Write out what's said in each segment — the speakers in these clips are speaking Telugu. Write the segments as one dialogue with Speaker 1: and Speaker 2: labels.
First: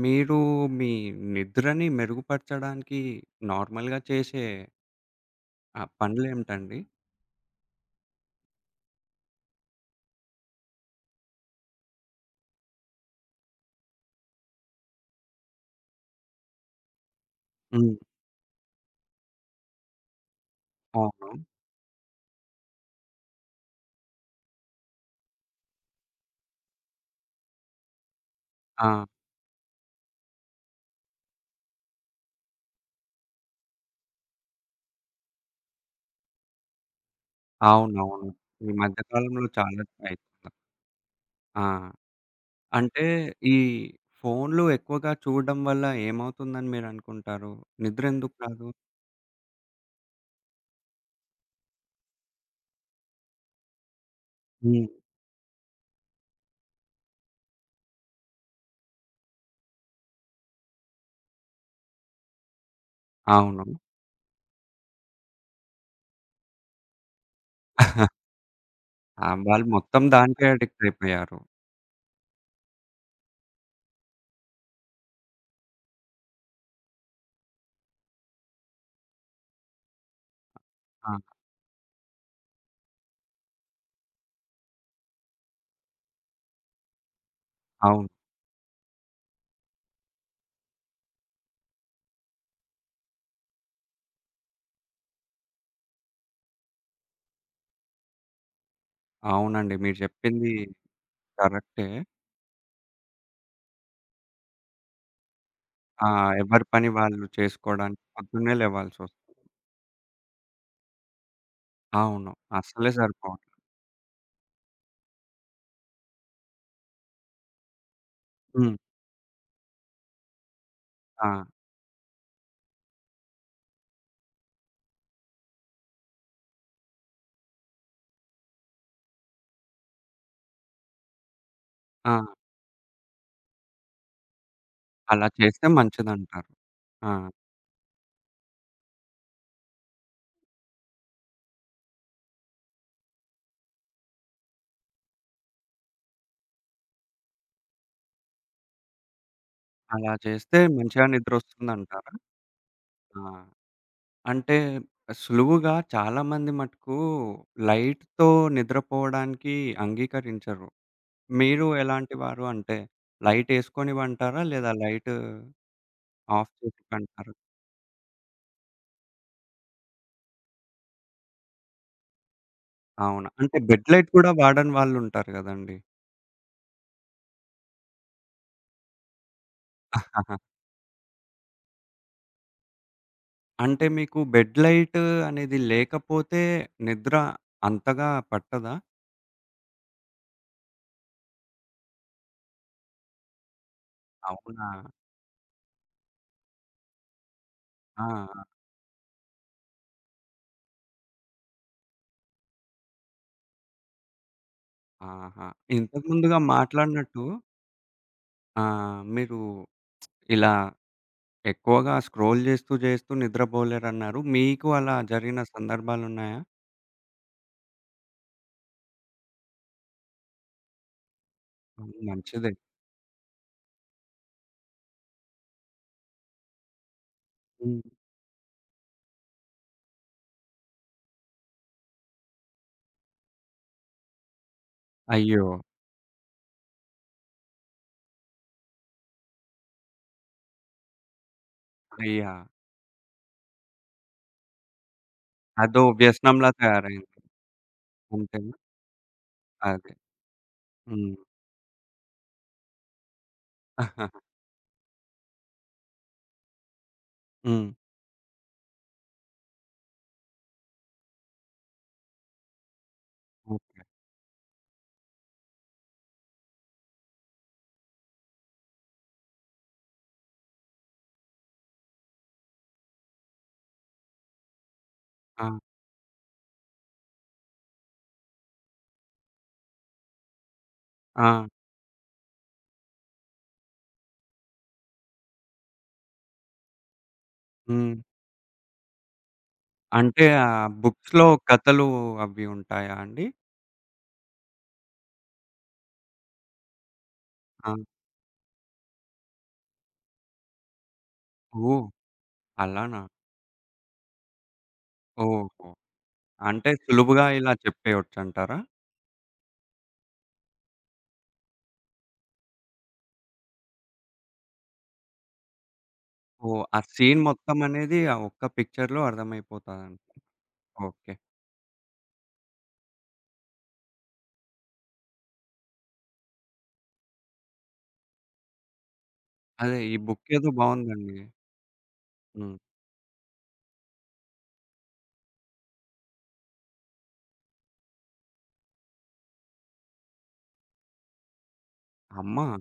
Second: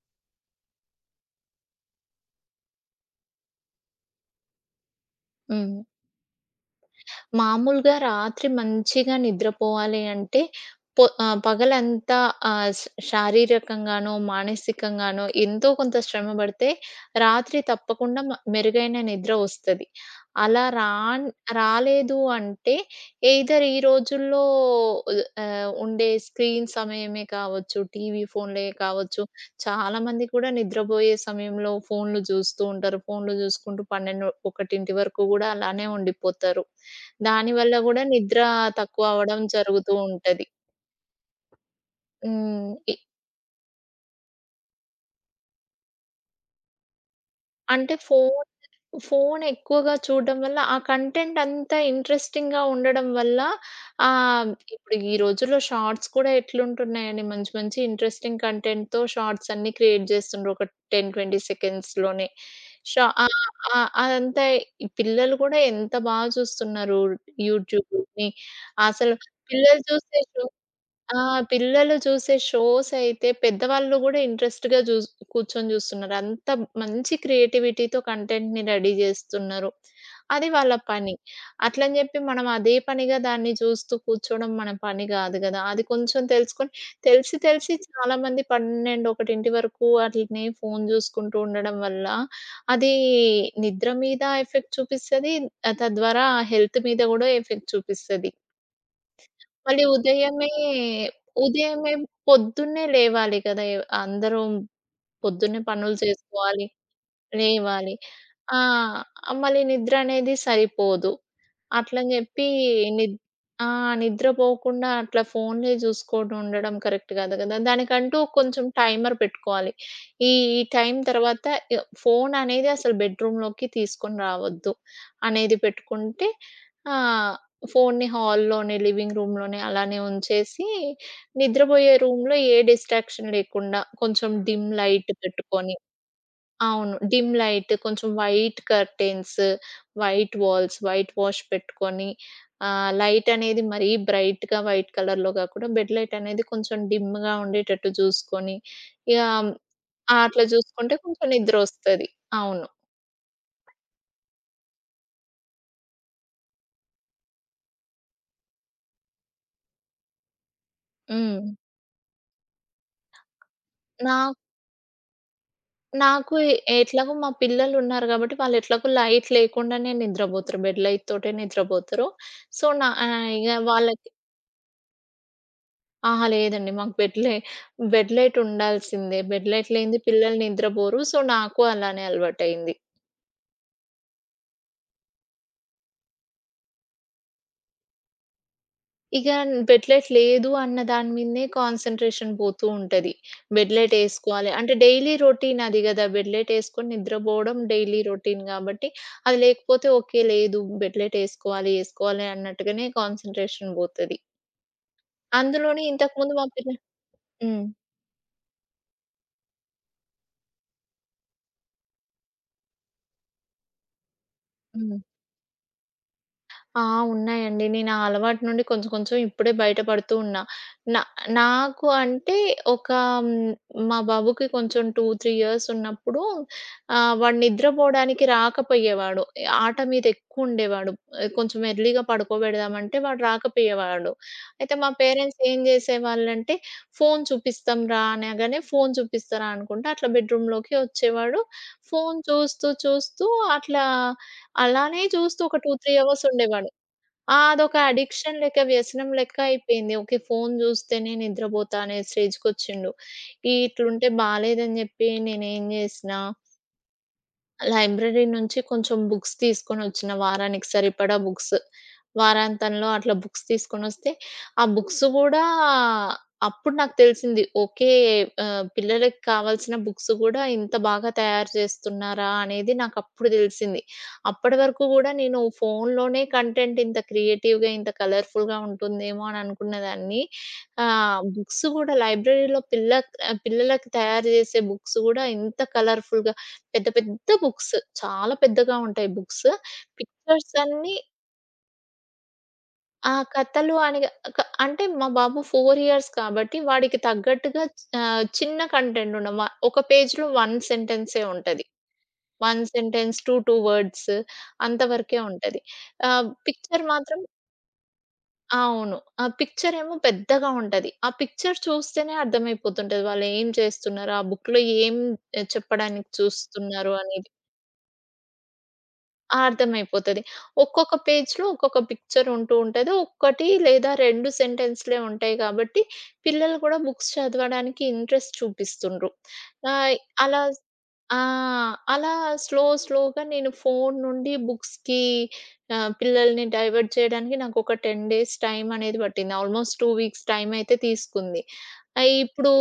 Speaker 1: మీరు మీ నిద్రని మెరుగుపరచడానికి నార్మల్‌గా చేసే
Speaker 2: హ్మ్.
Speaker 1: పనులేమిటండి?
Speaker 2: మామూలుగా రాత్రి మంచిగా నిద్రపోవాలి అంటే పగలంతా ఆహ్, శ్ శారీరకంగానో, మానసికంగానో ఎంతో కొంత శ్రమ పడితే రాత్రి
Speaker 1: హ్మ్.
Speaker 2: తప్పకుండా మెరుగైన నిద్ర వస్తది. అలా రాన్
Speaker 1: అవును.
Speaker 2: రాలేదు అంటే ఎయిదర్ ఈ రోజుల్లో ఉండే స్క్రీన్ సమయమే కావచ్చు, టీవీ, ఫోన్‌లే
Speaker 1: ఆ!
Speaker 2: కావచ్చు. చాలామంది కూడా నిద్రబోయే సమయంలో ఫోన్‌లు చూస్తూ ఉంటారు. ఫోన్‌లు చూసుకుంటూ 12, 1 వరకు కూడా అలానే ఉండిపోతారు. దాని వల్ల గూడా
Speaker 1: అవునవును.
Speaker 2: నిద్ర
Speaker 1: ఈ మధ్య
Speaker 2: తక్కువ అవ్వడం
Speaker 1: కాలంలో చాలా
Speaker 2: జరుగుతూ ఉంటది.
Speaker 1: అయితుంది. ఆ!
Speaker 2: హ్మ్. ఇ
Speaker 1: అంటే ఈ ఫోన్‌లు ఎక్కువగా చూడడం వల్ల ఏమవుతుందని మీరనుకుంటారు?
Speaker 2: అంటే
Speaker 1: నిద్ర ఎందుకు
Speaker 2: ఫోను
Speaker 1: రాదు?
Speaker 2: ఫోను ఎక్కువగా చూడడం వల్ల ఆ కంటెంట్ అంతా ఇంట్రెస్టింగ్‌గా ఉండడం వల్ల ఆహ్,
Speaker 1: హ్మ్.
Speaker 2: ఇప్పుడు ఈ రోజుల్లో షార్ట్స్ కూడా ఎట్లుంటున్నాయండి. మంచి మంచి ఇంట్రెస్టింగ్ కంటెంట్‌తో షార్ట్స్ అన్నీ క్రియేట్ చేస్తుండ్రు. ఒక 10, 20 సెకండ్స్‌లోనే. షా ఆహ్,
Speaker 1: అవును.
Speaker 2: అదంతా ఈ పిల్లలు కూడా ఎంత బాగా చూస్తున్నారు యూట్యూబ్‌ని. అసలు
Speaker 1: ఆ! వాళ్ళు
Speaker 2: పిల్లలు
Speaker 1: మొత్తం
Speaker 2: చూసే షో
Speaker 1: దానికే అడిక్ట్
Speaker 2: ఆ!
Speaker 1: అయిపోయారు.
Speaker 2: పిల్లలు చూసే షోస్ అయితే పెద్దవాళ్ళు గూడా ఇంట్రెస్ట్‌గా కూర్చొని జూస్తున్నారు. అంత మంచి క్రియేటివిటీతో కంటెంట్‌ని రెడీ జేస్తున్నారు. అది వాళ్ళ
Speaker 1: ఆ!
Speaker 2: పని. అట్లని జెప్పి మనం అదే పనిగా దాన్ని చూస్తూ కూర్చోవడం మన పని గాదు గదా! అది కొంచెం తెలుసుకొని తెలిసి తెలిసి
Speaker 1: అవును.
Speaker 2: చాలామంది 12, 1 వరకు వాటిని ఫోను జూసుకుంటూ ఉండడం వల్ల అది నిద్ర మీద ఎఫెక్ట్ చూపిస్తది. తద్వారా హెల్త్ మీద గూడా ఎఫెక్ట్ చూపిస్తది.
Speaker 1: అవునండి.
Speaker 2: మళ్ళీ
Speaker 1: మీరు చెప్పింది కరెక్టే.
Speaker 2: ఉదయమే పొద్దున్నే లేవాలి కదా! అందరూ పొద్దున్నే పనులు
Speaker 1: ఆ! ఎవరి
Speaker 2: చేసుకోవాలి.
Speaker 1: పని వాళ్ళు
Speaker 2: లేవాలి.
Speaker 1: చేసుకోవడానికి పొద్దున్నే
Speaker 2: ఆ!
Speaker 1: లేవాల్సొస్తుంది.
Speaker 2: మళ్ళీ నిద్ర అనేది సరిపోదు. అట్లని
Speaker 1: అవును.
Speaker 2: జెప్పి
Speaker 1: అస్సలే
Speaker 2: నిద్
Speaker 1: సరిపోవట్లేదు.
Speaker 2: ఆ! నిద్రపోకుండా అట్లా ఫోన్లే చూసుకుంటూ ఉండడం కరెక్ట్ కాదు గదా! దానికంటూ కొంచెం
Speaker 1: హ్మ్.
Speaker 2: టైమర్ పెట్టుకోవాలి. ఈ ఈ టైం
Speaker 1: ఆ!
Speaker 2: తర్వాత ఇగ ఫోన్ అనేది అసలు బెడ్‌రూమ్‌లోకి తీసుకొని రావద్దు అనేది పెట్టుకుంటే, ఆహ్, ఫోన్‌ని హాల్‌లోనే, లివింగ్ రూమ్‌లోనే అలానే ఉంచేసి నిద్రబోయే
Speaker 1: ఆ!
Speaker 2: రూమ్‌లో ఏ డిస్ట్రాక్షన్ లేకుండా కొంచెం డిమ్ లైట్
Speaker 1: అలా చేస్తే
Speaker 2: పెట్టుకొని.
Speaker 1: మంచిదంటారు.
Speaker 2: అవును,
Speaker 1: ఆ!
Speaker 2: డిమ్ లైట్, కొంచెం white curtains, white walls, whitewash పెట్టుకొని, లైట్ అనేది మరీ బ్రైట్‌గా వైట్ కలర్‌లో గాకుండా, బెడ్ లైట్ అనేది కొంచెం డిమ్‌గా ఉండేటట్టు చూసుకొని, ఇగ
Speaker 1: అలా
Speaker 2: అట్లా
Speaker 1: చేస్తే
Speaker 2: చూసుకుంటే
Speaker 1: మంచిగా
Speaker 2: కొంచెం నిద్రొస్తది.
Speaker 1: నిద్రొస్తుందంటారా?
Speaker 2: అవును.
Speaker 1: ఆ! అంటే సులువుగా చాలామంది మటుకు లైట్‌తో నిద్రపోవడానికి అంగీకరించరు.
Speaker 2: హ్మ్.
Speaker 1: మీరు ఎలాంటి వారు? అంటే లైటేసుకొని
Speaker 2: నా
Speaker 1: పంటారా? లేదా లైట్
Speaker 2: నాకు
Speaker 1: ఆఫ్ చేసి
Speaker 2: ఎట్లాగో మా
Speaker 1: పంటారా?
Speaker 2: పిల్లలున్నారు గాబట్టి, వాళ్ళు ఎట్లాగో లైట్ లేకుండానే నిద్రబోతరు. బెడ్ లైట్‌తోటే నిద్రబోతరు. సో, నా ఆహ్,
Speaker 1: అవునా?
Speaker 2: ఇగ
Speaker 1: అంటే బెడ్
Speaker 2: వాళ్ళ
Speaker 1: లైట్ కూడా వాడని వాళ్ళుంటారు గదండీ.
Speaker 2: అహా! లేదండి. మాకు బెడ్‌లే బెడ్ లైట్ ఉండాల్సిందే. బెడ్ లైట్ లేనిదే పిల్లలు నిద్రపోరు. సో, నాకు అలానే అలవాటయింది.
Speaker 1: అంటే మీకు బెడ్ లైట్ అనేది లేకపోతే నిద్ర అంతగా పట్టదా?
Speaker 2: ఇక బెడ్ లైట్ లేదు అన్న దాని మీదనే కాన్సంట్రేషన్ పోతూ ఉంటది. బెడ్ లైట్ ఏసుకోవాలి.
Speaker 1: అవునా?
Speaker 2: అంటే డైలీ రొటీన్ అది గదా! బెడ్ లైట్ ఏసుకొని నిద్రపోవడం డైలీ
Speaker 1: ఆ! ఆ!
Speaker 2: రొటీన్ గాబట్టి, అది లేకపోతే ఓకే. లేదు, బెడ్ లైట్ ఏసుకోవాలి, ఏసుకోవాలి అన్నట్టుగానే కాన్సంట్రేషన్ పోతది.
Speaker 1: ఆహా!
Speaker 2: అందులోనే
Speaker 1: ఇంతకు
Speaker 2: ఇంతకుముందు
Speaker 1: ముందుగా
Speaker 2: మా పిల్ల
Speaker 1: మాట్లాడినట్టు
Speaker 2: హ్మ్.
Speaker 1: మీరు ఇలా ఎక్కువగా స్క్రోల్ చేస్తూ నిద్రపోలేరన్నారు. మీకు అలా
Speaker 2: హ్మ్.
Speaker 1: జరిగిన సందర్భాలున్నాయా?
Speaker 2: ఆ! ఉన్నాయండి. నేను ఆ అలవాటు నుండి కొంచెం కొంచెం ఇప్పుడే బయట పడుతూ ఉన్నా. నా నాకు
Speaker 1: హ్మ్.
Speaker 2: అంటే
Speaker 1: మంచిదే.
Speaker 2: ఒక హ్మ్, మా బాబుకి కొంచెం 2, 3 ఇయర్స్ ఉన్నప్పుడు వాడు
Speaker 1: హ్మ్.
Speaker 2: నిద్రపోవడానికి రాకపోయేవాడు. ఆట మీద ఎక్కువుండేవాడు. కొంచెం ఎర్లీగా పడుకోబెడదామంటే వాడు రాకపోయేవాడు. అయితే మా పేరెంట్స్
Speaker 1: అయ్యో!
Speaker 2: ఏం చేసేవాళ్ళంటే, "ఫోను చూపిస్తాం రా" అనగానే ఫోను చూపిస్తారా అనుకుంట అట్లా బెడ్‌రూమ్‌లోకి వచ్చేవాడు. ఫోను
Speaker 1: అయ్యా!
Speaker 2: చూస్తూ చూస్తూ అట్లా అలానే చూస్తూ ఒక 2,
Speaker 1: అదో
Speaker 2: 3 అవర్స్
Speaker 1: వ్యసనంలా
Speaker 2: ఉండేవాడు.
Speaker 1: తయారైంది.
Speaker 2: ఆ! అదొక అడిక్షన్
Speaker 1: అంతేనా?
Speaker 2: లెక్క, వ్యసనం లెక్క
Speaker 1: అదే.
Speaker 2: అయిపోయింది. ఓకే. ఫోను జూస్తేనే
Speaker 1: హ్మ్.
Speaker 2: నిద్రబోతా అనే స్టేజ్‌కొచ్చిండు.
Speaker 1: హ్మ్.
Speaker 2: ఇట్లుంటే బాలేదని జెప్పి నేనేం జేసినా, లైబ్రరీ నుంచి కొంచెం బుక్స్ తీసుకొనొచ్చిన వారానికి సరిపడా బుక్స్. వారాంతంలో అట్లా బుక్స్
Speaker 1: ఓకే.
Speaker 2: తీసుకొనొస్తే, ఆ బుక్స్ గూడా అప్పుడు నాకు తెలిసింది. ఓకే. పిల్లలకి కావాల్సిన బుక్స్ గూడా ఇంత బాగా తయారు చేస్తున్నారా అనేది నాకప్పుడు తెలిసింది. అప్పటి వరకు గూడా నేను
Speaker 1: ఆ!
Speaker 2: ఫోనులోనే కంటెంట్ ఇంత క్రియేటివ్‌గా, ఇంత కలర్‌ఫుల్‌గా ఉంటుందేమో అని అనుకున్నదాన్ని. ఆహ్,
Speaker 1: ఆ!
Speaker 2: బుక్స్ గూడా లైబ్రరీలో పిల్ల ఆహ్, పిల్లలకి తయారు చేసే బుక్స్ గూడా ఇంత కలర్‌ఫుల్‌గా పెద్ద పెద్ద బుక్స్.
Speaker 1: హ్మ్.
Speaker 2: చాలా పెద్దగా ఉంటాయి బుక్స్.
Speaker 1: అంటే ఆ
Speaker 2: పిక్చర్స్ అన్నీ.
Speaker 1: బుక్స్‌లో కథలు అవి ఉంటాయా
Speaker 2: ఆ!
Speaker 1: అండి?
Speaker 2: కథలు అని గా- క అంటే మా బాబు 4 ఇయర్స్ కాబట్టి వాడికి తగ్గట్టుగా
Speaker 1: ఆ!
Speaker 2: ఆహ్, చిన్న కంటెంట్ ఉన్న వ ఒక పేజ్‌లో 1 సెంటెన్సే ఉంటది.
Speaker 1: ఓహ్!
Speaker 2: 1
Speaker 1: అలానా?
Speaker 2: సెంటెన్స్ టు 2 వర్డ్స్ అంతవరకే ఉంటది.
Speaker 1: ఓహో!
Speaker 2: ఆహ్,
Speaker 1: అంటే
Speaker 2: పిక్చర్ మాత్రం
Speaker 1: సులువుగా ఇలా చెప్పేయొచ్చంటారా?
Speaker 2: అవును. ఆ పిక్చర్ ఏమో పెద్దగా ఉంటది. ఆ పిక్చర్ చూస్తేనే అర్థమైపోతుంటది. వాళ్ళు ఏం చేస్తున్నారు? ఆ బుక్‌లో ఏం చెప్పడానికి
Speaker 1: ఓహ్! ఆ
Speaker 2: చూస్తున్నారు
Speaker 1: సీన్
Speaker 2: అనేది.
Speaker 1: మొత్తం అనేది ఆ ఒక్క పిక్చర్‌లో
Speaker 2: ఆ!
Speaker 1: అర్థమైపోతాదంట.
Speaker 2: అర్థమైపోతది. ఒక్కొక్క
Speaker 1: ఓకే.
Speaker 2: పేజ్‌లో ఒక్కొక్క పిక్చర్ ఉంటూ ఉంటది. ఒక్కటి లేదా 2 సెంటెన్స్‌లే ఉంటాయి కాబట్టి, పిల్లలు కూడా బుక్స్ చదవడానికి ఇంట్రెస్ట్ చూపిస్తుండ్రు.
Speaker 1: అదే ఈ
Speaker 2: ఆహ్,
Speaker 1: బుక్
Speaker 2: అలా
Speaker 1: ఏదో బావుందండి.
Speaker 2: ఆ! అలా
Speaker 1: హ్మ్.
Speaker 2: స్లో స్లోగా నేను ఫోను నుండి బుక్స్‌కి, పిల్లల్ని డైవర్ట్ చేయడానికి నాకొక 10 డేస్ టైం అనేది పట్టింది. ఆల్‌మోస్ట్ 2 వీక్స్ టైం అయితే తీసుకుంది.
Speaker 1: అమ్మా!
Speaker 2: ఇప్పుడు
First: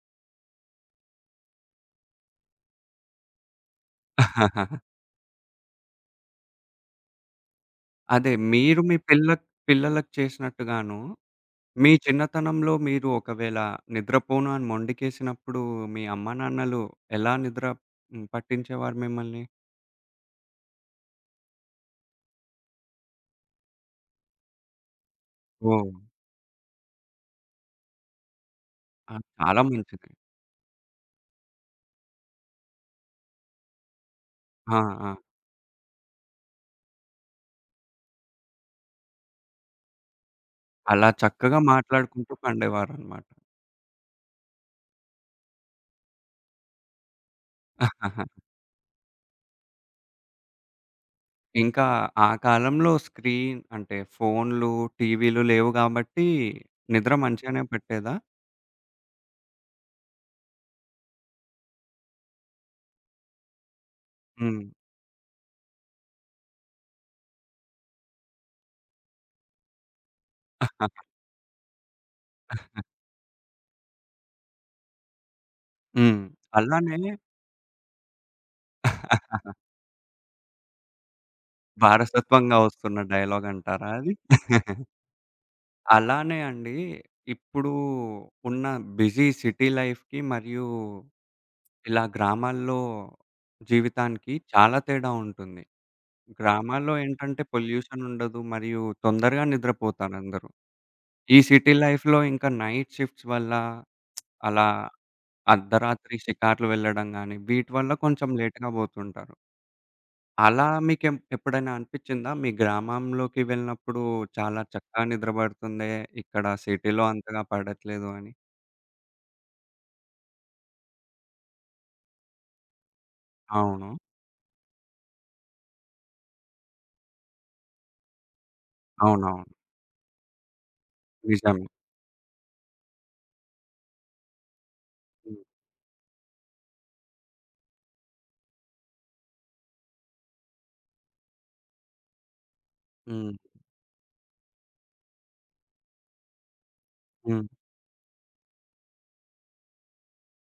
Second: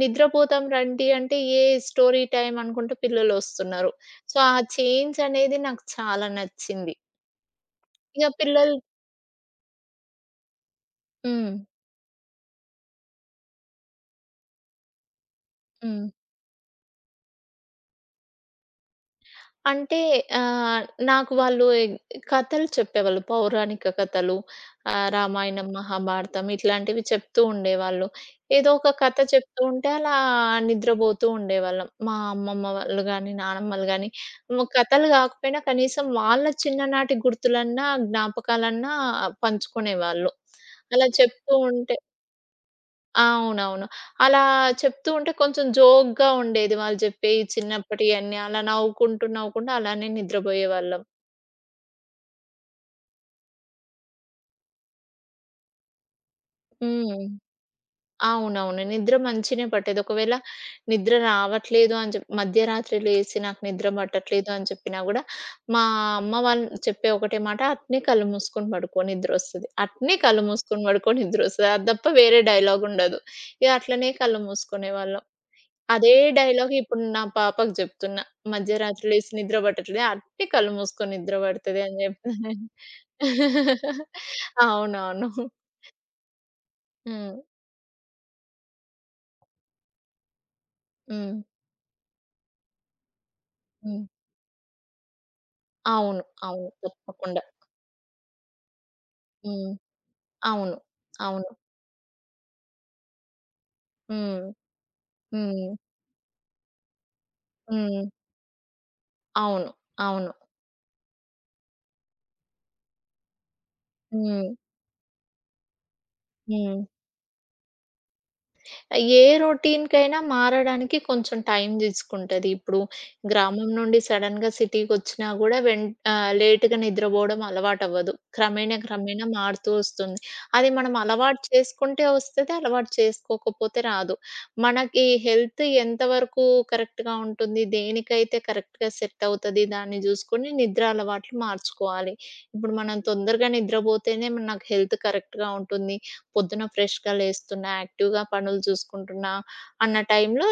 Speaker 2: నిద్రపోతాం రండి అంటే, స్టోరీ టైమ్ అనుకుంటూ పిల్లలొస్తున్నారు. సో, ఆ చేంజ్ అనేది నాకు చాలా నచ్చింది. ఇగ
Speaker 1: అదే
Speaker 2: పిల్లలు
Speaker 1: మీరు మీ పిల్ల పిల్లలకి చేసినట్టుగాను,
Speaker 2: హ్మ్.
Speaker 1: మీ చిన్నతనంలో మీరు ఒకవేళ నిద్రపోను అని మొండికేసినప్పుడు మీ
Speaker 2: హ్మ్.
Speaker 1: అమ్మానాన్నలు ఎలా పట్టించేవారు మిమ్మల్ని?
Speaker 2: అంటే, ఆహ్, నాకు వాళ్ళు ఎగ్ కథలు చెప్పేవాళ్ళు. పౌరాణిక కథలు, రామాయణం,
Speaker 1: ఓహ్!
Speaker 2: మహాభారతం ఇట్లాంటివి చెప్తూ ఉండేవాళ్ళు. ఏదో ఒక
Speaker 1: ఆ!
Speaker 2: కథ చెప్తూ
Speaker 1: చాలా
Speaker 2: ఉంటే
Speaker 1: మంచిది.
Speaker 2: అలా నిద్రబోతూ ఉండేవాళ్ళం. మా అమ్మమ్మ వాళ్ళు గాని, నానమ్మలు గాని,
Speaker 1: ఆ!
Speaker 2: కథలు
Speaker 1: ఆ!
Speaker 2: కాకపోయినా కనీసం వాళ్ళ చిన్ననాటి గుర్తులన్నా, జ్ఞాపకాలన్నా పంచుకునేవాళ్ళు.
Speaker 1: అలా
Speaker 2: అలా చెప్తూ
Speaker 1: చక్కగా
Speaker 2: ఉంటే
Speaker 1: మాట్లాడుకుంటూ పండేవారనమాట.
Speaker 2: అవునవును. అలా చెప్తూ ఉంటే కొంచెం జోక్‌గా ఉండేది వాళ్ళు జెప్పేయి చిన్నప్పటియన్నీ. అలా నవ్వుకుంటూ, నవ్వుకుంటూ అలానే నిద్రబోయేవాళ్ళం.
Speaker 1: ఇంకా ఆ కాలంలో స్క్రీన్ అంటే ఫోన్‌లు, టీవీలు లేవు గాబట్టి నిద్ర
Speaker 2: హ్మ్.
Speaker 1: మంచిగానే పట్టేదా?
Speaker 2: అవునవును. నిద్ర మంచినే పట్టేది. ఒకవేళ నిద్ర రావట్లేదు అని జెప్పి మధ్యరాత్రి లేసి నాకు నిద్ర పట్టట్లేదు
Speaker 1: హ్మ్.
Speaker 2: అని చెప్పినా గూడా, మా అమ్మ వాళ్ళు చెప్పే ఒకటే మాట, "అట్నే కళ్ళు మూసుకొని పడుకో నిద్రొస్తది. అట్నే కళ్ళు మూసుకొని పడుకో నిద్రొస్తది." అది తప్ప వేరే డైలాగుండదు. ఇగ అట్లనే కళ్ళు మూసుకునేవాళ్ళం. అదే
Speaker 1: హ్మ్.
Speaker 2: డైలాగ్
Speaker 1: అలానే
Speaker 2: ఇప్పుడు నా పాపకి జెప్తున్నా. మధ్యరాత్రి లేసి నిద్ర పట్టట్లేదు. అట్టి కళ్ళు మూసుకొని నిద్ర పడతది అని జెప్తున్నా.
Speaker 1: వారసత్వంగా వస్తున్న డైలాగ్ అంటారా అది?
Speaker 2: అవునవును.
Speaker 1: అలానే అండి,
Speaker 2: హ్మ్.
Speaker 1: ఇప్పుడు ఉన్న బిజీ సిటీ లైఫ్‌కి మరియు
Speaker 2: హ్మ్.
Speaker 1: ఇలా గ్రామాల్లో
Speaker 2: హ్మ్.
Speaker 1: జీవితానికి చాలా తేడా ఉంటుంది.
Speaker 2: అవును. అవును.
Speaker 1: గ్రామాల్లో ఏంటంటే
Speaker 2: తప్పకుండా.
Speaker 1: పొల్యూషన్ ఉండదు. మరియు తొందరగా
Speaker 2: హ్మ్.
Speaker 1: నిద్రపోతారందరూ.
Speaker 2: అవును.
Speaker 1: ఈ
Speaker 2: అవును.
Speaker 1: సిటీ లైఫ్‌లో ఇంకా నైట్ షిఫ్ట్స్ వల్ల
Speaker 2: హ్మ్.
Speaker 1: అలా
Speaker 2: హ్మ్.
Speaker 1: అర్ధరాత్రి షికార్లు వెళ్ళడం గాని, వీటి వల్ల
Speaker 2: హ్మ్.
Speaker 1: కొంచెం లేట్‌గా పోతుంటారు.
Speaker 2: అవును. అవును.
Speaker 1: అలా మీకెం ఎప్పుడైనా అనిపిచ్చిందా? మీ గ్రామంలోకి వెళ్ళినప్పుడు
Speaker 2: హ్మ్.
Speaker 1: చాలా చక్కగా నిద్ర పడుతుందే, ఇక్కడ
Speaker 2: హ్మ్.
Speaker 1: సిటీలో అంతగా పడట్లేదు అని?
Speaker 2: ఏ రొటీన్‌కైనా మారడానికి కొంచెం టైం తీసుకుంటది. ఇప్పుడు గ్రామం
Speaker 1: అవును.
Speaker 2: నుండి సడెన్‌గా సిటీకొచ్చినా గూడా లేట్‌గా నిద్రపోవడం అలవాటవ్వదు. క్రమేణా, క్రమేణా
Speaker 1: అవునవును.
Speaker 2: మారుతూ వస్తుంది. అది మనం అలవాటు
Speaker 1: నిజమే.
Speaker 2: చేసుకుంటే వస్తది. అలవాటు చేసుకోకపోతే రాదు. మనకి
Speaker 1: హ్మ్.
Speaker 2: హెల్త్ ఎంతవరకు కరెక్ట్‌గా ఉంటుంది, దేనికైతే కరెక్ట్‌గా సెట్ అవుతది దాన్ని చూసుకొని నిద్ర అలవాట్లు మార్చుకోవాలి. ఇప్పుడు మనం
Speaker 1: హ్మ్.
Speaker 2: తొందరగా నిద్రపోతేనే నాకు హెల్త్ కరెక్ట్‌గా ఉంటుంది. పొద్దున ఫ్రెష్‌గా
Speaker 1: హ్మ్.
Speaker 2: లేస్తున్నా, యాక్టివ్‌గా పనులు చూసుకుంటున్నా అన్న టైంలో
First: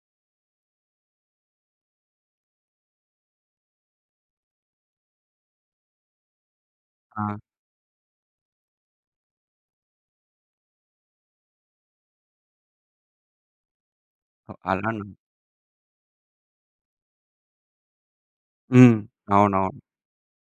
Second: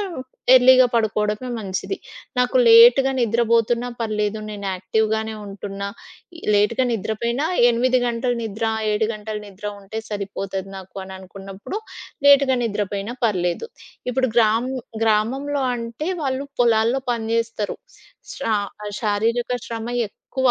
Speaker 2: ఎర్లీగా పడుకోవడమే మంచిది. నాకు లేట్‌గా నిద్రబోతున్నా పర్లేదు. నేను యాక్టివ్‌గానే ఉంటున్నా. ఈ లేట్‌గా
Speaker 1: ఆ!
Speaker 2: నిద్రపోయినా 8 గంటలు నిద్ర, 7 గంటలు నిద్ర ఉంటే సరిపోతది నాకు అని అనుకున్నప్పుడు లేట్‌గా నిద్రపోయినా పర్లేదు. ఇప్పుడు గ్రామ్
Speaker 1: అలానా?
Speaker 2: గ్రామంలో అంటే వాళ్ళు పొలాల్లో పని జేస్తారు. శా
Speaker 1: హ్మ్.
Speaker 2: శారీరక
Speaker 1: అవునవును.
Speaker 2: శ్రమ ఎక్కువ.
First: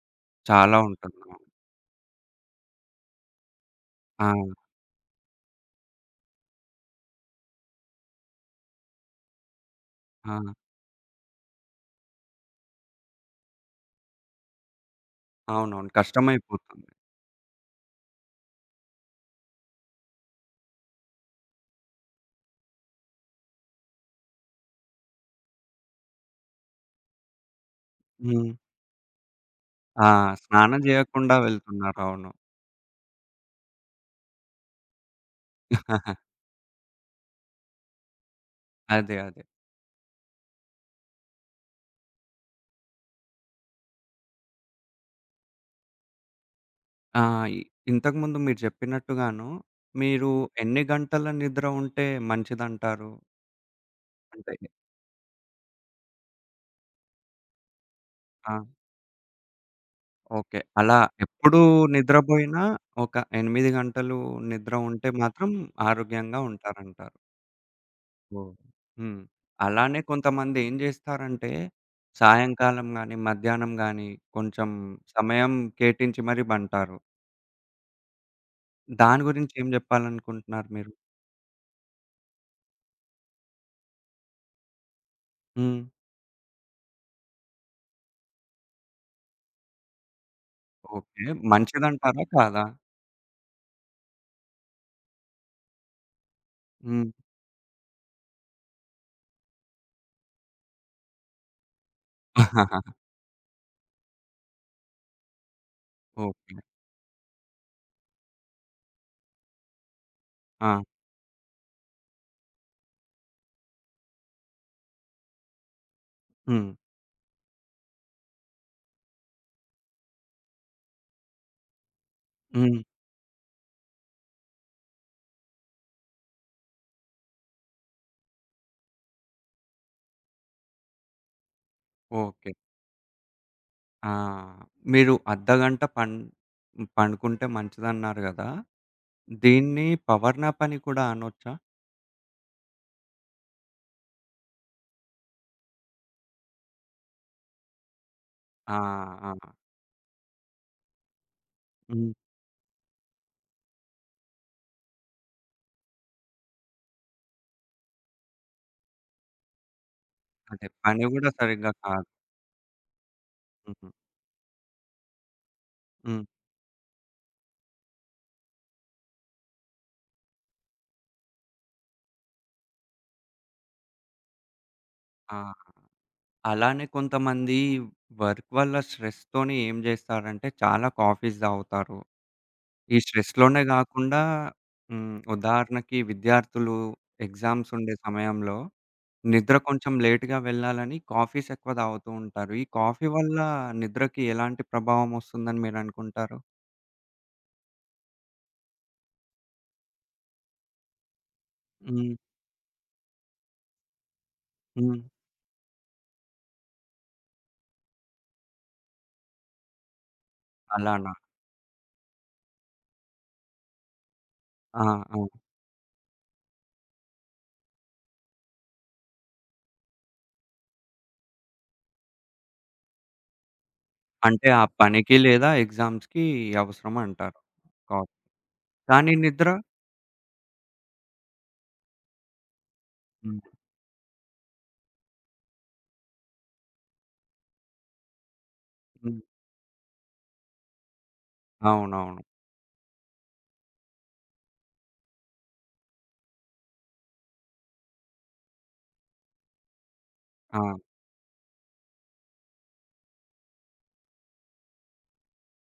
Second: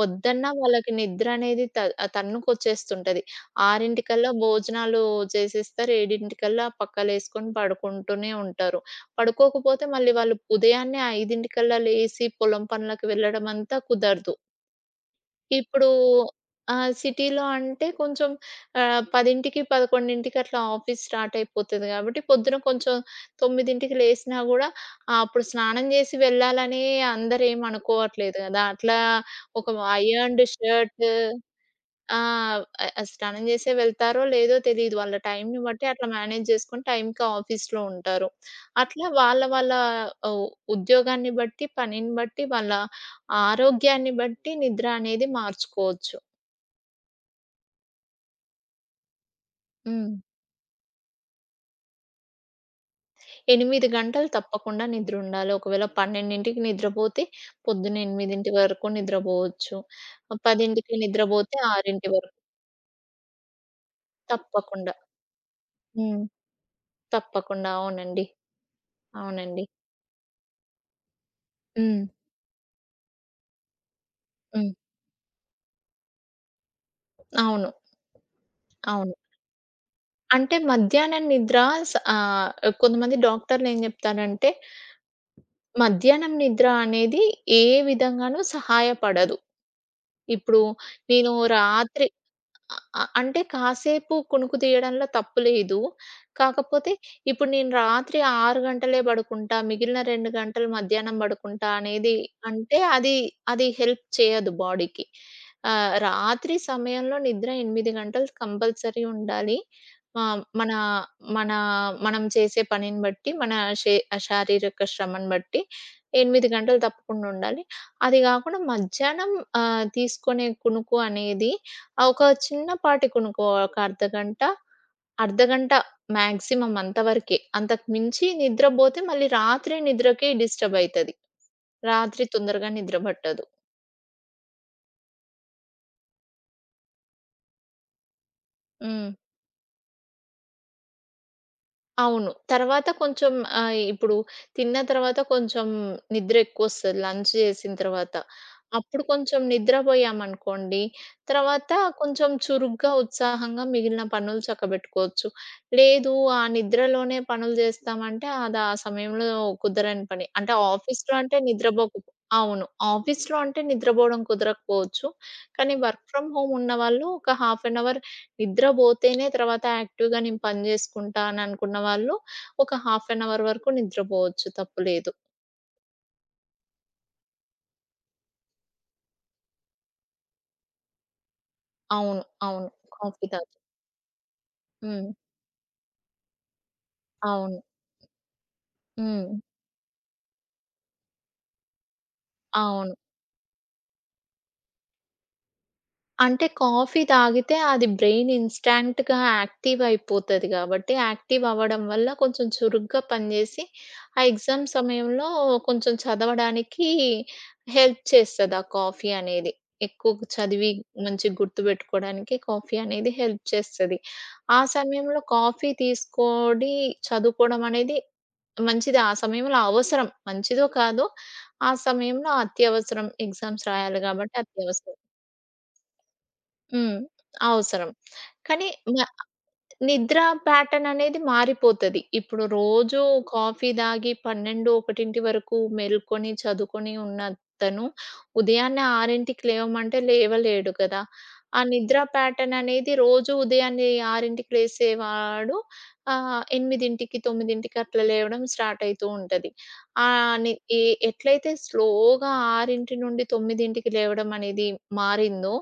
Speaker 2: వద్దన్నా
Speaker 1: చాలా
Speaker 2: వాళ్ళకి
Speaker 1: ఉంటుంది.
Speaker 2: నిద్ర
Speaker 1: అవును.
Speaker 2: అనేది తన్నుకొచ్చేస్తుంటది. 6:00
Speaker 1: ఆ!
Speaker 2: భోజనాలు చేసేస్తారు. 7:00 పక్కలేసుకొని పడుకుంటూనే ఉంటారు. పడుకోకపోతే మళ్ళీ
Speaker 1: ఆ!
Speaker 2: వాళ్ళు ఉదయాన్నే 5:00 లేసి పొలం పనులకు వెళ్ళడమంతా కుదరదు. ఇప్పుడు
Speaker 1: అవునవును.
Speaker 2: ఆ!
Speaker 1: కష్టమైపోతుంది.
Speaker 2: సిటీలో అంటే కొంచెం, 10:00, 11:00కి అట్లా ఆఫీస్ స్టార్ట్ అయిపోతది కాబట్టి పొద్దున కొంచెం 9:00కి లేసినా గూడా అప్పుడు స్నానం జేసి వెళ్ళాలని అందరేమనుకోవట్లేదు
Speaker 1: హ్మ్.
Speaker 2: గదా! అట్లా ఒక
Speaker 1: ఆ!
Speaker 2: అయర్న్డ్
Speaker 1: స్నానం
Speaker 2: షర్ట్,
Speaker 1: జేయకుండా వెళ్తున్నారు.
Speaker 2: ఆ!
Speaker 1: అవును.
Speaker 2: ఆహ్, ఆహ్, స్నానం చేసే వెళ్తారో లేదో తెలీదు. వాళ్ళ టైంని బట్టి అట్లా మేనేజ్ చేసుకొని టైంకి ఆఫీస్‌లో ఉంటారు. అట్లా
Speaker 1: అదే.
Speaker 2: వాళ్ళ
Speaker 1: అదే.
Speaker 2: వాళ్ళ ఉ ఉద్యోగాన్ని బట్టి, పనిని బట్టి, వాళ్ళ ఆరోగ్యాన్ని బట్టి నిద్ర అనేది మార్చుకోవచ్చు.
Speaker 1: ఆ! ఇ ఇంతకుముందు మీరు జెప్పినట్టుగాను
Speaker 2: హ్మ్.
Speaker 1: మీరు ఎన్ని గంటల నిద్ర ఉంటే మంచిదంటారు?
Speaker 2: 8 గంటలు
Speaker 1: అంటే
Speaker 2: తప్పకుండా నిద్రుండాలి. ఒకవేళ 12కి నిద్రపోతే పొద్దున్న 8
Speaker 1: ఆ!
Speaker 2: వరకు నిద్రపోవచ్చు.
Speaker 1: ఓకే. అలా
Speaker 2: 10కి నిద్రపోతే
Speaker 1: ఎప్పుడూ
Speaker 2: 6 వరకు
Speaker 1: నిద్రబోయినా ఒక 8 గంటలు నిద్ర
Speaker 2: తప్పకుండా.
Speaker 1: ఉంటే మాత్రం
Speaker 2: హ్మ్.
Speaker 1: ఆరోగ్యంగా ఉంటారంటారు.
Speaker 2: తప్పకుండా. అవునండి.
Speaker 1: ఓహ్! హ్మ్.
Speaker 2: అవునండి.
Speaker 1: అలానే కొంతమంది ఏం జేస్తారంటే
Speaker 2: హ్మ్.
Speaker 1: సాయంకాలం గానీ, మధ్యాహ్నం గానీ కొంచెం
Speaker 2: హ్మ్.
Speaker 1: సమయం కేటించి మరీ బంటారు.
Speaker 2: అవును. అవును.
Speaker 1: దాని గురించి ఏం
Speaker 2: అంటే
Speaker 1: జెప్పాలనుకుంటున్నారు మీరు?
Speaker 2: మధ్యాహ్నం నిద్ర, స ఆహ్, కొంతమంది డాక్టర్‌లేం జెప్తారంటే,
Speaker 1: హ్మ్.
Speaker 2: మధ్యాహ్నం నిద్ర అనేది ఏ విధంగాను సహాయపడదు. ఇప్పుడు
Speaker 1: ఓకే.
Speaker 2: నేను రాత్రి
Speaker 1: మంచిదంటారా? కాదా?
Speaker 2: అ అ అంటే కాసేపు కునుకు తీయడంలో తప్పు లేదు. కాకపోతే
Speaker 1: హ్మ్.
Speaker 2: ఇప్పుడు నేను రాత్రి 6 గంటలే పడుకుంటా. మిగిలిన 2 గంటలు మధ్యాహ్నం పడుకుంటా అనేది, అంటే అది, అది హెల్ప్ చేయదు బాడీకి. రాత్రి
Speaker 1: ఓకే.
Speaker 2: సమయంలో నిద్ర 8 గంటలు కంపల్సరీ ఉండాలి. ఆహ్, మన
Speaker 1: ఆ!
Speaker 2: మన మనం చేసే పనిని బట్టి, మన శే శారీరక శ్రమను బట్టి 8
Speaker 1: హ్మ్.
Speaker 2: గంటలు తప్పకుండా ఉండాలి. అది కాకుండా మధ్యాహ్నం తీసుకునే కునుకు అనేది, ఒక
Speaker 1: హ్మ్.
Speaker 2: చిన్నపాటి ఒక అర్ధగంట, అర్ధగంట మాక్సిమం అంతవరకే. అంతకు మించి నిద్రబోతే మళ్ళీ రాత్రి నిద్రకి డిస్టర్బ్ అయితది. రాత్రి
Speaker 1: ఓకే.
Speaker 2: తొందరగా నిద్ర పట్టదు.
Speaker 1: ఆ! మీరు అర్ధగంట పండుకుంటే మంచిదన్నారు గదా!
Speaker 2: హ్మ్.
Speaker 1: దీన్ని పవర్ నాప్ అని కూడా అనొచ్చా?
Speaker 2: అవును. తర్వాత కొంచెం, ఆహ్, ఇప్పుడు తిన్న తర్వాత కొంచెం నిద్ర ఎక్కువొస్తది లంచ్ చేసిన తర్వాత.
Speaker 1: ఆ!
Speaker 2: అప్పుడు
Speaker 1: ఆ!
Speaker 2: కొంచెం నిద్రపోయామనుకోండి, తర్వాత
Speaker 1: హ్మ్.
Speaker 2: కొంచెం చురుగ్గా, ఉత్సాహంగా మిగిలిన పనులు చక్కబెట్టుకోవచ్చు. లేదు ఆ నిద్రలోనే పనులు చేస్తామంటే అది ఆ సమయంలో కుదరని పని. అంటే
Speaker 1: అదే పని
Speaker 2: ఆఫీస్‌లో
Speaker 1: గూడా
Speaker 2: అంటే
Speaker 1: సరిగ్గా
Speaker 2: నిద్రపోక
Speaker 1: కాదు.
Speaker 2: అవును. ఆఫీస్‌లో అంటే
Speaker 1: హ్మ్.
Speaker 2: నిద్రపోవడం కుదరకపోవచ్చు. కానీ వర్క్
Speaker 1: హ్మ్.
Speaker 2: ఫ్రమ్ హోమ్ ఉన్నవాళ్ళు ఒక హాఫ్ అన్ అవర్ నిద్ర బోతేనే తర్వాత యాక్టివ్‌గా నేను పని జేసుకుంటా అని అనుకున్న వాళ్ళు ఒక హాఫ్ అన్ అవర్ వరకు నిద్రబోవచ్చు, తప్పు లేదు.
Speaker 1: ఆ! అలానే కొంతమంది వర్క్ వల్ల స్ట్రెస్‌తోని ఏం జేస్తారంటే చాలా కాఫీస్ తాగుతారు.
Speaker 2: అవును. అవును.
Speaker 1: ఈ
Speaker 2: కాఫీ తాగి.
Speaker 1: స్ట్రెస్‌లోనే గాకుండా
Speaker 2: హ్మ్.
Speaker 1: హ్మ్. ఉదాహరణకి విద్యార్థులు
Speaker 2: అవును.
Speaker 1: ఎగ్జామ్స్ ఉండే సమయంలో
Speaker 2: హ్మ్.
Speaker 1: నిద్ర కొంచెం లేట్‌గా వెళ్ళాలని కాఫీస్ ఎక్కువ తాగుతూ ఉంటారు. ఈ
Speaker 2: అవును.
Speaker 1: కాఫీ వల్ల నిద్రకి ఎలాంటి ప్రభావం వస్తుందని మీరనుకుంటారు?
Speaker 2: అంటే కాఫీ తాగితే అది బ్రెయిన్ ఇన్‌స్టాంట్‌గా యాక్టివ్ అయిపోతది గాబట్టి, యాక్టివ్ అవ్వడం వల్ల
Speaker 1: హ్మ్.
Speaker 2: కొంచెం చురుగ్గా పనిజేసి, ఆ ఎగ్జామ్
Speaker 1: హ్మ్.
Speaker 2: సమయంలో కొంచెం చదవడానికి హెల్ప్ చేస్తది ఆ కాఫీ అనేది. ఎక్కువగా చదివి
Speaker 1: అలానా?
Speaker 2: మంచిగా గుర్తుబెట్టుకోవడానికి కాఫీ అనేది హెల్ప్ చేస్తది. ఆ
Speaker 1: ఆ! ఆ!
Speaker 2: సమయంలో కాఫీ తీసుకోడి చదువుకోవడం అనేది మంచిది. ఆ సమయంలో అవసరం. మంచిదో కాదో ఆ సమయంలో అత్యవసరం. ఎగ్జామ్స్ రాయాలి గాబట్టి
Speaker 1: అంటే ఆ
Speaker 2: అత్యవసరం.
Speaker 1: పనికి లేదా ఎగ్జామ్స్‌కి అవసరం
Speaker 2: హ్మ్.
Speaker 1: అంటారు.
Speaker 2: అవసరం.
Speaker 1: కాఫీ.
Speaker 2: కానీ న
Speaker 1: కానీ నిద్ర
Speaker 2: నిద్ర ప్యాటర్న్ అనేది మారిపోతది. ఇప్పుడు రోజు
Speaker 1: హ్మ్.
Speaker 2: కాఫీ తాగి 12, 1 వరకు మేలుకొని, చదువుకొని ఉన్నతను ఉదయాన్నే
Speaker 1: హ్మ్.
Speaker 2: 6కి లేవమంటే లేవలేడు కదా! ఆ నిద్ర
Speaker 1: అవునవును.
Speaker 2: ప్యాటర్న్ అనేది రోజు ఉదయాన్నే 6కి లేసేవాడు 8, 9కి అట్లా లేవడం స్టార్ట్ అయితూ ఉంటది. ఆహ్, ని
Speaker 1: ఆ!
Speaker 2: ఎ ఎట్లయితే స్లోగా 6 నుండి 9కి లేవడం అనేది మారిందో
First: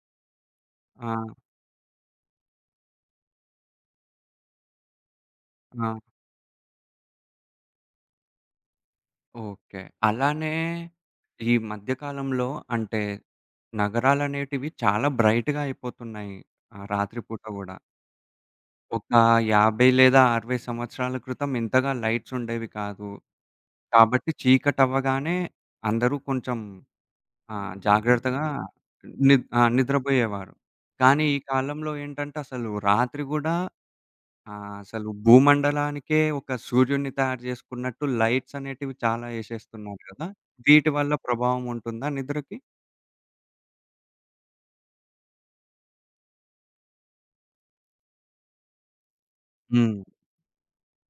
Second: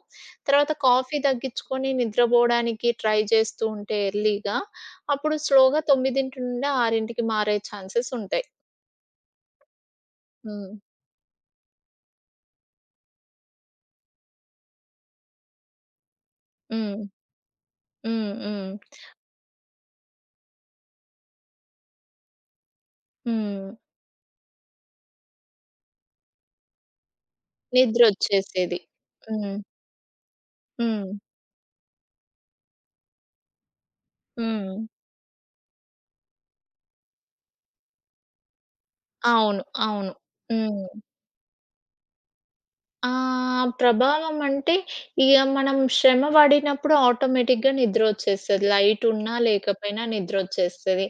Speaker 2: తర్వాత
Speaker 1: ఆ!
Speaker 2: కాఫీ తగ్గించుకొని నిద్రపోవడానికి ట్రై జేస్తూ ఉంటే ఎర్లీగా, అప్పుడు స్లోగా
Speaker 1: ఆ!
Speaker 2: 9 నుండి 6కి మారే ఛాన్సెస్ ఉంటాయి.
Speaker 1: ఓకే. అలానే
Speaker 2: హ్మ్.
Speaker 1: ఈ మధ్య కాలంలో అంటే నగరాలనేటివి చాలా బ్రైట్‌గా అయిపోతున్నాయి. ఆహ్,
Speaker 2: హ్మ్.
Speaker 1: రాత్రి పూట గూడా.
Speaker 2: హ్మ్. హ్మ్.
Speaker 1: ఒక 50 లేదా 60 సంవత్సరాల క్రితం ఇంతగా లైట్స్ ఉండేవి కాదు.
Speaker 2: హ్మ్.
Speaker 1: కాబట్టి చీకటవ్వగానే అందరూ కొంచెం జాగ్రత్తగా
Speaker 2: నిద్రొచ్చేసేది.
Speaker 1: ని
Speaker 2: హ్మ్.
Speaker 1: నిద్రపోయేవారు.
Speaker 2: హ్మ్.
Speaker 1: కానీ ఈ కాలంలో ఏంటంటే అసలు రాత్రి గూడా ఆ!
Speaker 2: హ్మ్.
Speaker 1: అసలు భూమండలానికే ఒక సూర్యుడిని తయారు చేసుకున్నట్టు లైట్స్ అనేటివి చాలా
Speaker 2: అవును.
Speaker 1: ఎసేస్తున్నారు
Speaker 2: అవును.
Speaker 1: కదా!
Speaker 2: హ్మ్.
Speaker 1: వీటి వల్ల ప్రభావం ఉంటుందా నిద్రకి?
Speaker 2: ఆ! ప్రభావం అంటే ఇగ మనం శ్రమ పడినప్పుడు ఆటోమేటిక్‌గా నిద్రొచ్చేస్తది. లైట్ ఉన్నా
Speaker 1: హ్మ్.
Speaker 2: లేకపోయినా నిద్రొచ్చేస్తది.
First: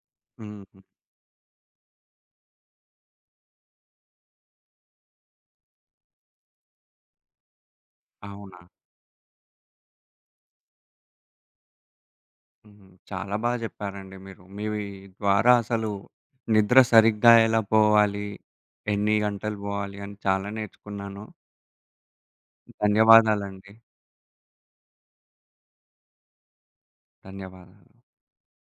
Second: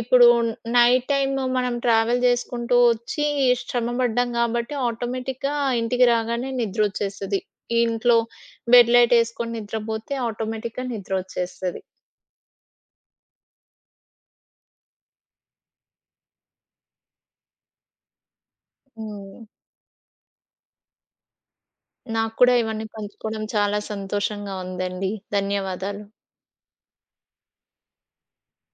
Speaker 2: ఇప్పుడు
Speaker 1: హుహు.
Speaker 2: నైట్ టైమ్ మనం ట్రావెల్ చేసుకుంటూ వచ్చి శ్రమ పడ్డాం కాబట్టి ఆటోమేటిక్‌గా ఇంటికి రాగానే నిద్రొచ్చేస్తది. ఇంట్లో
Speaker 1: అవునా?
Speaker 2: బెడ్ లైట్ ఏసుకొని నిద్రపోతే ఆటోమేటిక్‌గా నిద్రొచ్చేస్తది.
Speaker 1: హ్మ్. చాలా బా చెప్పారండి మీరు. మీ ద్వారా అసలు నిద్ర సరిగ్గా ఎలా పోవాలి? ఎన్ని
Speaker 2: హ్మ్.
Speaker 1: గంటలు పోవాలి? అని చాలా నేర్చుకున్నాను.
Speaker 2: నాకు కూడా ఇవన్నీ పంచుకోవడం
Speaker 1: ధన్యవాదాలండి.
Speaker 2: చాలా సంతోషంగా ఉందండి. ధన్యవాదాలు.
Speaker 1: ధన్యవాదాలు.